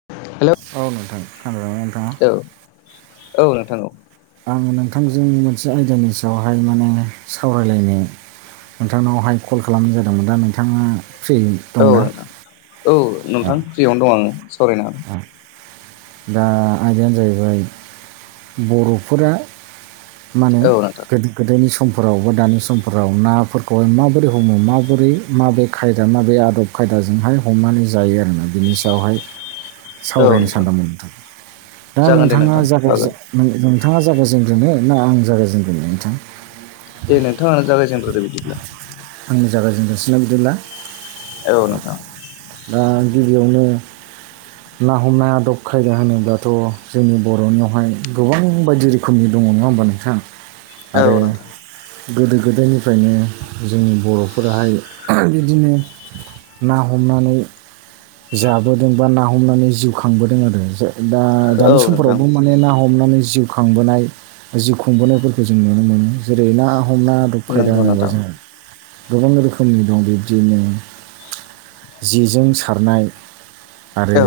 [unintelligible] औ नोंथां खोनादोंना नोंथाङा? औ औ नोंथां औ। आङो नोंथांजों मोनसे आयदानि सायावहाय माने सावरायलायनो नोंथांनावहाय कल खालामनाय जादोंमोन दा नोंथाङा फ्रियै औ नोंथां औ नोंथां फ्रियावनो दं आङो सावरायनो हागोन। दा आयदायानो जाहैबाय बरफोरा मानो हागोन औ नोंथां गोदो गोदोनि समफोराव बा दानि समफोराव नाफोरखौहाय माबोरै हमो माबोरै माबे खायदा माबे आदब खायदाजोंहाय हमनानै जायो आरोना बिनि सायावहाय औ सावरायनो नोंथां सानदोंमोन। नोंथां दा जागोन दे नोंथाङा नोंथां हागोन जागायजे नों नोंथाङा जागाय जेनग्रोनो ना आं जागाय जेनग्रोनो नोंथां? दे नोंथाङानो जागायजेनग्रोदो बिदिब्ला। आंनो जायगायजेनग्रोनोसै ना बिदिब्ला? औ नोंथां। दा गिबियावनो ना हमनाय आदब खायदा होनोब्लाथ' जोंनि बर'नियावहाय गोबां बायदि रो खोमनि दङ नङा होमबा नोंथां? आरो औ नोंथां गोदो गोदायनिफ्रायनो जोंनि बर'फोराहाय बिदिनो ना हमनानै जाबोदों बा ना हमनानै जिउ खांबोदों आरो दा औ दानि नोंथां समफोरावबो माने ना हमनानै जिउ खांबोनाय जिउ खुंबोनायफोरखौ जों नुनो मोनो जेरै ना हमना आदब खायदा नंगौ होनोबा नोंथां जोंङो गोबां रोखोमनि दं बिब्दिनो जेजों सारनाय आरो औ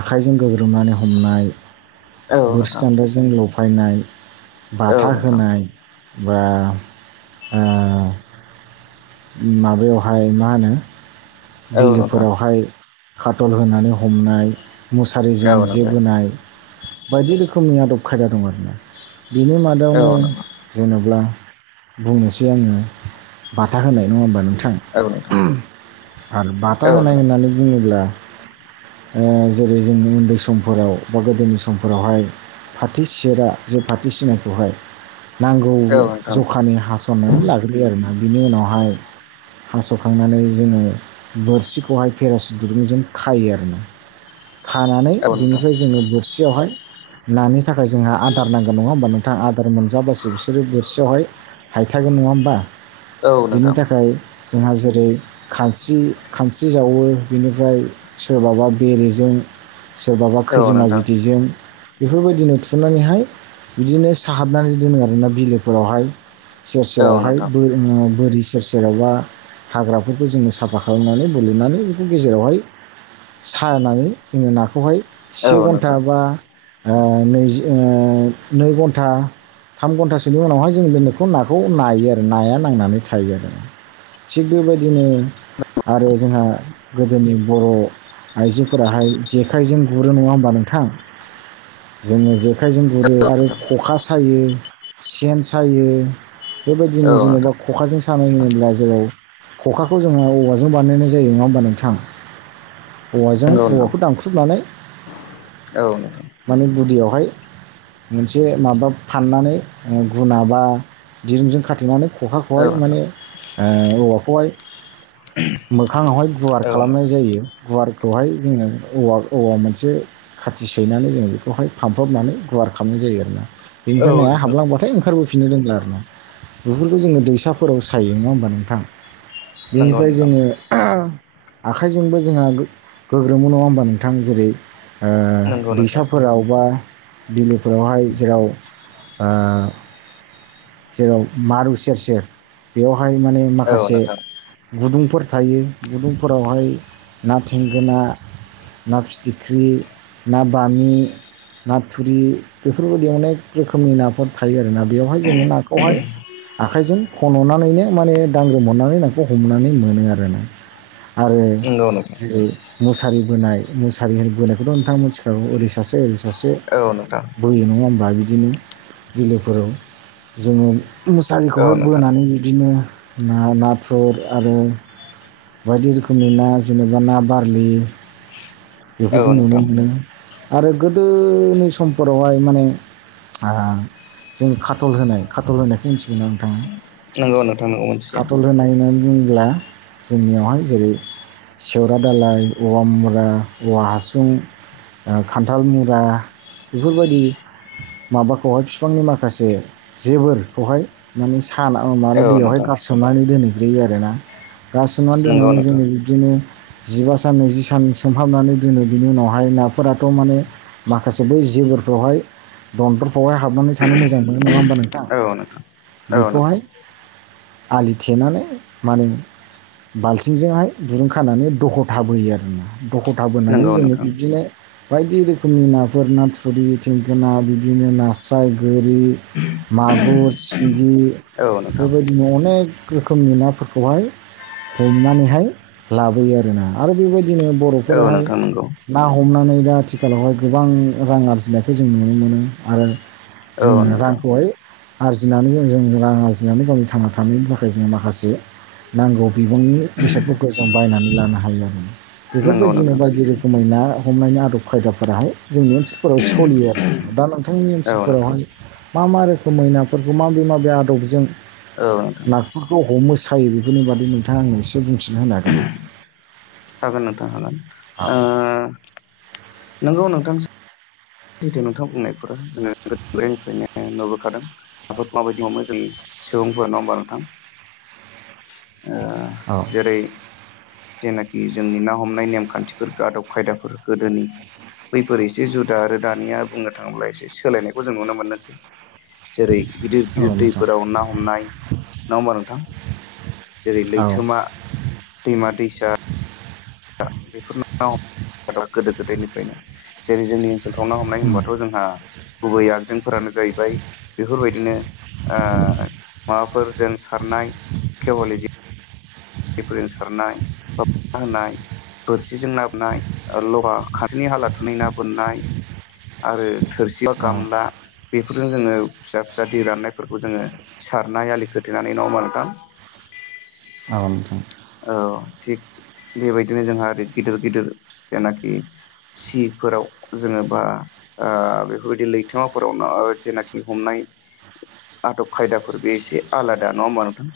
आखाइजों गोग्रोमनानै हमनाय औ नोंथां बोरसि बान्थाजों जों लफायनाय औ बाथा नोंथां औ नोंथां होनाय बा ओ माबायावहाय मा होनो औ नोंथां औ नोंथां औ नोंथां औ बिलोफोरावहाय खाथल होनानै हमनाय मुसारिजों जे नोंथां बोनाय बायदि रोखोमनि आदब खायदा दं आरोना बिनि औ मादायावनो जेनब्ला बुंनोसै आङो हा होनाय नङा होमबा नोंथां? औ नोंथां। आरो बाथा होनाय होननानै बुङोब्ला ओ जेरै जों उन्दै समफोराव बा गोदोनि समफोरावहाय फाथो सेरा जे फाथै सिनाखौहाय नांगौ औ नोंथां औ नोंथां जखानि हास'नानै लाग्रोयो आरोना बिनि उनावहाय हास'खांनानै जोङो बोरसिखौहाय पेरासिटुलजों खायो आरो ना। खानानै बिनिफ्राय जोङो बोरसियावहाय नानि थाखाय जोंहा आदार नांगौ नङा होमबा नोंथां आदार मोनजाब्लाासो बिसोरो बोरसियावहाय हायथागोन नङा होमबा? औ नोंथां औ बेनि थाखाय जोंहा जेरै खानस्रि खानस्रि जावो बेनिफ्राय सोरबाबा बेरेजों सोरबाबा खैजिमा नोंथां बिदैजों बेफोरबायदिनो थुनानैहाय बिदिनो साहाबनानै दोनो आरोना बिलोफोरावहाय सेर सेरावहाय बोरमोन बोरि सेर सेरावबा हाग्राफोरखौ जोङो साफा खालामनानै बलुनानै बेखौ गेजेरावहाय सानानै जोङो नाखौहाय औ से घन्टा बा ओ नैजि ओ नै घन्टा थाम घन्टासोनि उनावहाय जों बेखौ नाखौ नायो आरो नाया नांनानै थायो आरो थिग बेबायदिनो आरो जोंहा गोदोनि बर' आइजोफोराहाय जेखाइजों गुरो नङा होमबा नोंथां जोङो जे आखाइजों गुरो आरो नोंथां खखा सायो सेन सायो औ बेबायदिनो जेनेबा नोंथां खखाजों सानाय होनोब्ला जेराव खखाखौ जोङो औवाजों बानायनाय जायो नङा होमबा नोंथां? औवाजों नंगौ नोंथां औवाखौ दानख्रुबनानै औ नोंथां। माने गुदियावहाय मोनसे माबा फाननानै ओ गुना बा दिरुंजों खाथेनानै खखा औ खौहाय नोंथां माने ओ औवाखौहाय मोखाङावहाय गुवार औ खालामनाय नोंथां जायो गुवारखौहाय जोङो औवा औवा मोनसे खाथि सैनानै जों बेखौहाय फानफबनानै गुवार खालामनाय जायो आरोना बेनिफ्राय औ नाया नोंथां हाबलांबाथाय ओंखारबोफिननो रोंला आरो ना बेफोरखौ जोङो दै फोराव सायो नङा होमबा नोंथां नंगौ बेनिफ्राय नोंथां जोङो आखाइजोंबो जोंहा गो गोग्रोमो नङा होमबा नोंथां जेरै ओ नंगौ नोंथां दैसाफोराव बा बिलोफोरावहाय जेराव ओ जेराव मारु सेर सेर बेयावहाय माने औ माखासे नोंथां गुदुंफोर थायो गुदुंफोरावहाय ना थेंगोना ना फिथिख्रि ना बामि नाथुरि बेफोरबायदि अनेक रोखोमनि नाफोर थायो आरोना बेयावहाय जोङो नाखौहाय आखाइजों खननानैनो माने दांग्रोमहरनानै नाखौ हमनानै मोनो आरो ना आरो नंगौ नोंथां जेरै मुसारि बोनाय मुसारि होन बोनायखौथ' नोंथाङा मिथिखागौ ओरै सासे ओरै सासे औ नोंथां बोयो नङा होमबा बिदिनो बिलोफोराव जोङो औ मुसारिखौहाय नोंथां बोनानै बिदिनो ना नाथुर आरो बायदि रोखोमनि ना जेनेबा ना बारलि औ बेफोरखौ नुनो नोंथां मोनो आरो गोदोनि समफोरावहाय माने आं जों खाटल होनाय खाथल होनायखौ मिथिगौ आं नोंथाङा नंगौ नोंथां नंगौ मोनथियो खाटल होनाय होननानै बुङोब्ला जोंनियावहाय जेरै सेवरा दालाय औवा मुरा औवा हासुं खान्थाल मुरा बेफोरबायदि माबाखौहाय बिफांनि माखासे जेबोरखौहाय माने साना औ माने दैयावहाय नोंथां गारसोमनानै दोनहैग्रोयो आरोना गारसोमनानै नंगौ दोननानै नोंथां जोंनि बिदिनो जिबा सान नैजि सान सोमहाबनानै दोनो बिनि उनावहाय नाफोराथ' माने माखासे बै जेबोरफ्रावहाय दनदरफ्रावहाय हाबनानै थानो मोजां मोनो नङा होमबा नोंथां औ नोंथां औ नोंथां खौहाय आलि थेनानै माने बाल्थिंजोंहाय दुरुं खानानै दख'थाबोयो आरोना दख'था बोनानै नंगौ जोङो नोंथां बिब्दिनो बायदि रोखोमनि नाफोर ना थुरि थेंगोना बिदिनो नास्राय गोरि औ मागुर सिंगि नोंथां बेबायदिनो अनेक रोखोमनि नाफोरखौहाय हमनानैहाय लाबोयो आरो ना आरो बेबायदिनो औ बर'फोराहाय नोंथां नंगौ ना हमनानै दा आथिखालावहाय गोबां रां आरजिनायखौ जों नुनो मोनो आरो औ जोङो नोंथां रांखौहाय आरजिनानै जों जोंनि रां आरजिनानै गावनि थांना थानायनि थाखाय जोङो माखासे नांगौ बिबुंनि बेसादफोरखौ जों बायनानै लानो हायो। नंगौ बेफोरबायदिनो नोंथां बायदि सैथो रोखोमै ना हमनायनि आदब खायदाफोराहाय जोंनि ओनसोलफोराव सलियो आरो। दा नोंथांनि औ नोंथां ओनसोलफोरावहाय मा मा रोखोमै नाफोरखौ माबे माबे आदबजों औ नोंथां बेफोरखौ हमो सायो बेफोरनि बादि नोंथाङा आंनो एसे बुंथिनो होनो हागोन ना हागोन नोंथां हागोन औ नोंगौ नोंथां जिथु नोंथां बुंनायफोरा जोङो गोदोनिफ्रायनो नुबोखादों नाफोरखौ माबायदि हमो जों सुबुंफोरा नङा होमबा नोंथां ओ जेरै जेनाखि जोंनि ना हमनाय नेमखान्थिफोरखो आदब खायदाफोर गोदोनि बैफोरो एसे जुदा आरो दानिया बुंनो थाङोब्ला एसे सोलायनायखौ जों नुनो। जेरै गिदिर गिदिर दैफोराव ना हमनाय नङा होमबा नोंथां। जेरै औ लैथोमा औ दैमा दैसा बेफोर [unintelligible] गोदो गोदायनिफ्रायनो जेरै जोंनि ओनसोल खावना हमनाय नोंथां होनबाथ' जोंहा गुबै आगजेंफोरानो जाहैबाय बेफोरबायदिनो ओ माबाफोर जों सारनाय खेवालि जे फोरजों सारनाय बा [unintelligible] होनाय। बोरसिजों ना बोननाय लहा [unintelligible] हालाथुनै ना बोननाय। आरो थोरसि बा औ गामला बेफोरजों जोङो फिसा फिसा दै राननायफोरखौ जोङो सारनाय आलि खोथेनानै नङा होमबा नोंथां। औ नोंथां। औ थिग बेबायदिनो जोंहा ओरै गिदिर गिदिर जेनाखि सिफोराव जोङो बा ओ बेफोरबायदि लैथोमाफोरावनो जेनाखि हमनाय आदब खायदाफोर बे एसे आलादा नङा होमबा नोंथां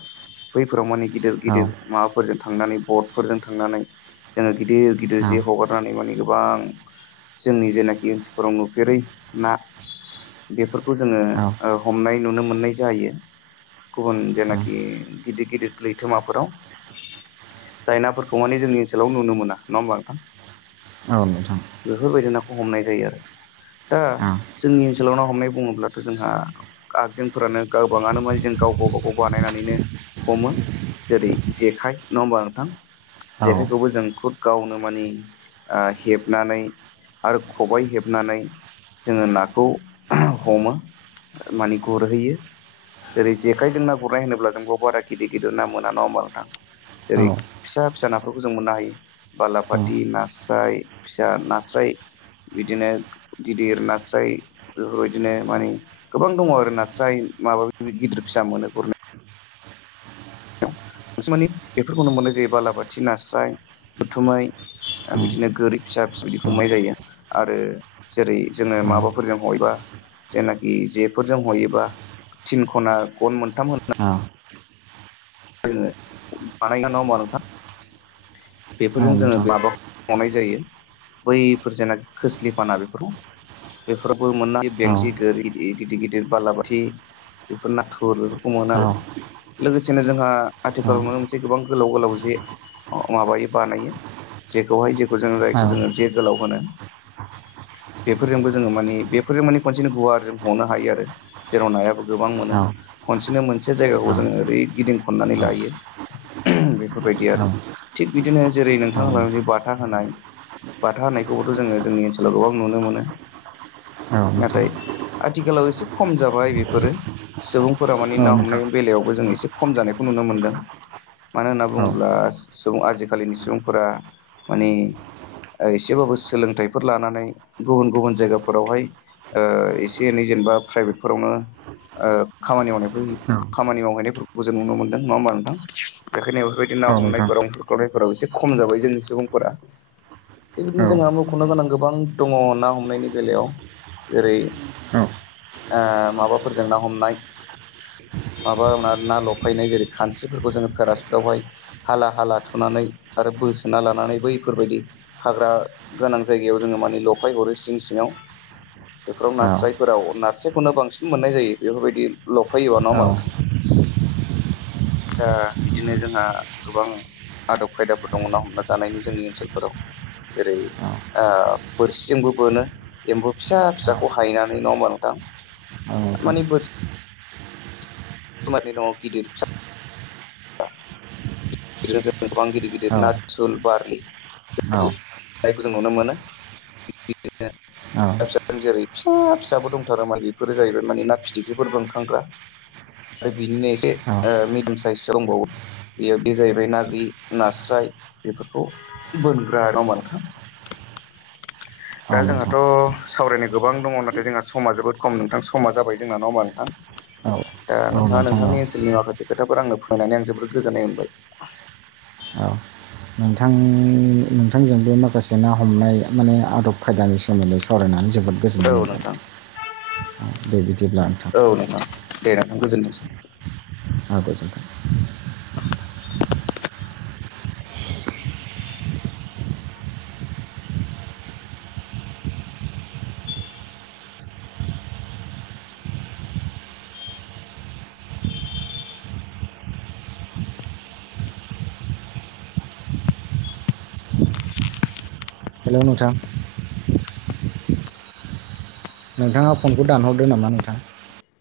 बैफोराव माने गिदिर गिदिर माबाफोरजों थांनानै बटफोरजों थांनानै जोङो गिदिर गिदिर जे औ हगार नानै माने गोबां जोंनि जेनाखि ओनसोलफोराव नुफेरै ना। बेफोरखौ जोङो औ ओ हमनाय नुनो मोननाय जायो गुबुन जेनाखि गिदिर गिदिर लैथोमाफोराव। जाय नाफोरखौ माने जोंनि ओनसोलाव नुनो मोना नङा होमबा नोंथां। औ नोंथां। बेफोरबायदि नाखौ हमनाय जायो आरो। दा औ जोंनि ओनसोलाव ना हमनाय बुङोब्लाथ' जोंहा आगजोंफोरानो गोबाङानो माने जों गाव गाव गाबागाव बानायनानैनो हमो जेरै जेखाइ नङा होमबा नोंथां औ जेखाइखौबो जों खुद गावनो मानि ओ हेबनानै आरो खबाइ हेबनानै जोङो नाखौ हमो माने गुरहैयो। जेरै जेखाइजों ना गुरनाय होनोब्ला बेयाव बारा गिदिर गिदिर ना मोना नङा होमबा नों थां जेरै फिसा फिसा नाफोरखौ जों मोननो हायो। बाला फाथि नास्राय फिसा नास्राय बिदिनो गिदिर नास्राय। बेफोरबायदिनो मानि गोबां दङ आरो नास्राय माबा गिदिर फिसा मोनो गुरनो। नोंसोमानि बेफोरखौनो मोननाय जायो बालाबाथि नास्राय। उथुमै आरो बिदिनो गोरि फिसा फिस बिदि खमनाय जायो आरो जेरै जोङो माबाफोरजों हयोबा जेनाखि जेफोरजों हयोबा थिन खना गन मोनथाम होना औ नोंथां औ नोंथां औ नोंथां औ नोंथां औ नोंथां औ दा जोङो बानायगोन नङा होनबा नोंथां बेफोरजों जोङो लाबाव मावनाय जायो बैफोर जेना खोस्लिफाना बेफोराव बेफोरबो मोना बेंसि गोरदि [unintelligible] गिदिर - गिदिर बालाबाथि बेफोर नाथुर बेफोरखौ मोनो आरो लोगोसेनो जों [unintelligible] ओ आथिखालाव नुनो मोनसै गोबां गोलाव - गोलाव जे माबायो बानायो जेखौहाय ज खौ जों जायखौ जोंङो जे गोलाव होनो। बेफोरजोंबो जोङो मानि बेफोरजों माने खनसेनो गुवार जों हनो हायो आरो। जेराव नायाबो गोबां मोनो खनसेनो मोनसे जायगाखौ जोङो ओरै गिदिं खननानै लायो‌‌। बेफोरबायदि आरो थिग बिदिनो जेरै नोंथां होनलांनाय बाथा होनाय। बाथा होनायखौबोथ' जोङो जोंनि ओनसोलाव गोबां नुनो मोनो। नाथाय आथिखालाव एसे खम जाबाय बेफोरो। सुबुंफोरा माने ना हमनायनि बेलायावबो जों एसे खम जानायखौ नुनो मोन्दों। मानो होनना बुङोब्ला सुबुं आजिखालिनि सुबुंफोरा माने ओ एसेबाबो सोलोंथाइफोर लानानै गुबुन - गुबुन जायगाफोरावहाय एसे एनै जेनेबा प्राइभेटफोरावनो ओ खामानि मावनाय खामानि मावहैनायफोरखौ जों नुनो मोनो। नंङा होनबा नोंथां। बेनिखायनो बेफोरबायदि ना हमनाय गरं फारानायफोराव एसे खम जाबाय जोंनि सुबुंफोरा थिग बिदिनो जोंहा मख'नो गोनां गोबां दङ ना हमनायनि बेलायाव जेरै ओ माबाफोरजों ना हमनाय माबा ना लफायनाय जेरै खानस्रिफोरखौ जोङो पेरासुटावहाय हाला हाला थुनानै आरो बोसोना लानानै बैफोरबायदि हाग्रा गोनां जायगायाव जोङो माने लफाय हरो सिं सिङाव बेफोराव नास्रायफोराव नास्रायखौनो बांसिन मोननाय जायो बेफोरबायदि लफायोबा नङा होमबा नोंथां। आ बिदिनो जोंहा गोबां आदब खायदाफोर दङ ना हमना जानायनि जोंनि ओनसोलफोराव जेरै ओ बोरसिजोंबो बोनो एम्फौ फिसा - फिसाखौ हायनानै नङा होमबा नोंथां। औ नोंथां। माने बोरसि [unintelligible] गिदिर फिसा [unintelligible] गिदिर जों गोबां गिदिर गिदिर नाजुल बारलि जायखौ जों नुनो मोनो [unintelligible] [unintelligible] जेरै फिसा फिसाबो दंथारो मा बेफोरो जाहैबाय माने ना फिथिख्रिफोरबो बोनखांग्रा बिनिनो एसे ओ मिडियाम [unintelligible] साइजसो दंबावो बेयो बे जाहैबाय ना गोरि नास्राय बेफोरखौ बोनग्रा नङा होमबा नोथां। दा औ नोंथां जोंहाथ' सावरायनो गोबां दङ नाथाय जोंहा समा जोबोद खम नोंथां समा जाबाय जोंना नङा होमबा नोंथां। औ दा औ नोंथाङा नोंथां औ नोंथांनि ओनसोलनि मासे खोथाफोर आनो फोरमायनानै आं जोबोद गोजोननाय मोनबाय औ नोंथां नोंथांजों बे माखासे ना हमनाय माने आदब खायदानि सोमोन्दै सावरायनानै जोबोद गोजोननाय औ मोनबाय नोंथां दे बिदिब्ला नोंथां। औ नोंथां। दे नोंथां गोजोनथोंसै। औ गोजोनथों। हेल' नोंथां। नोंथाङा फनखौ दानहरदो नामा नोंथां।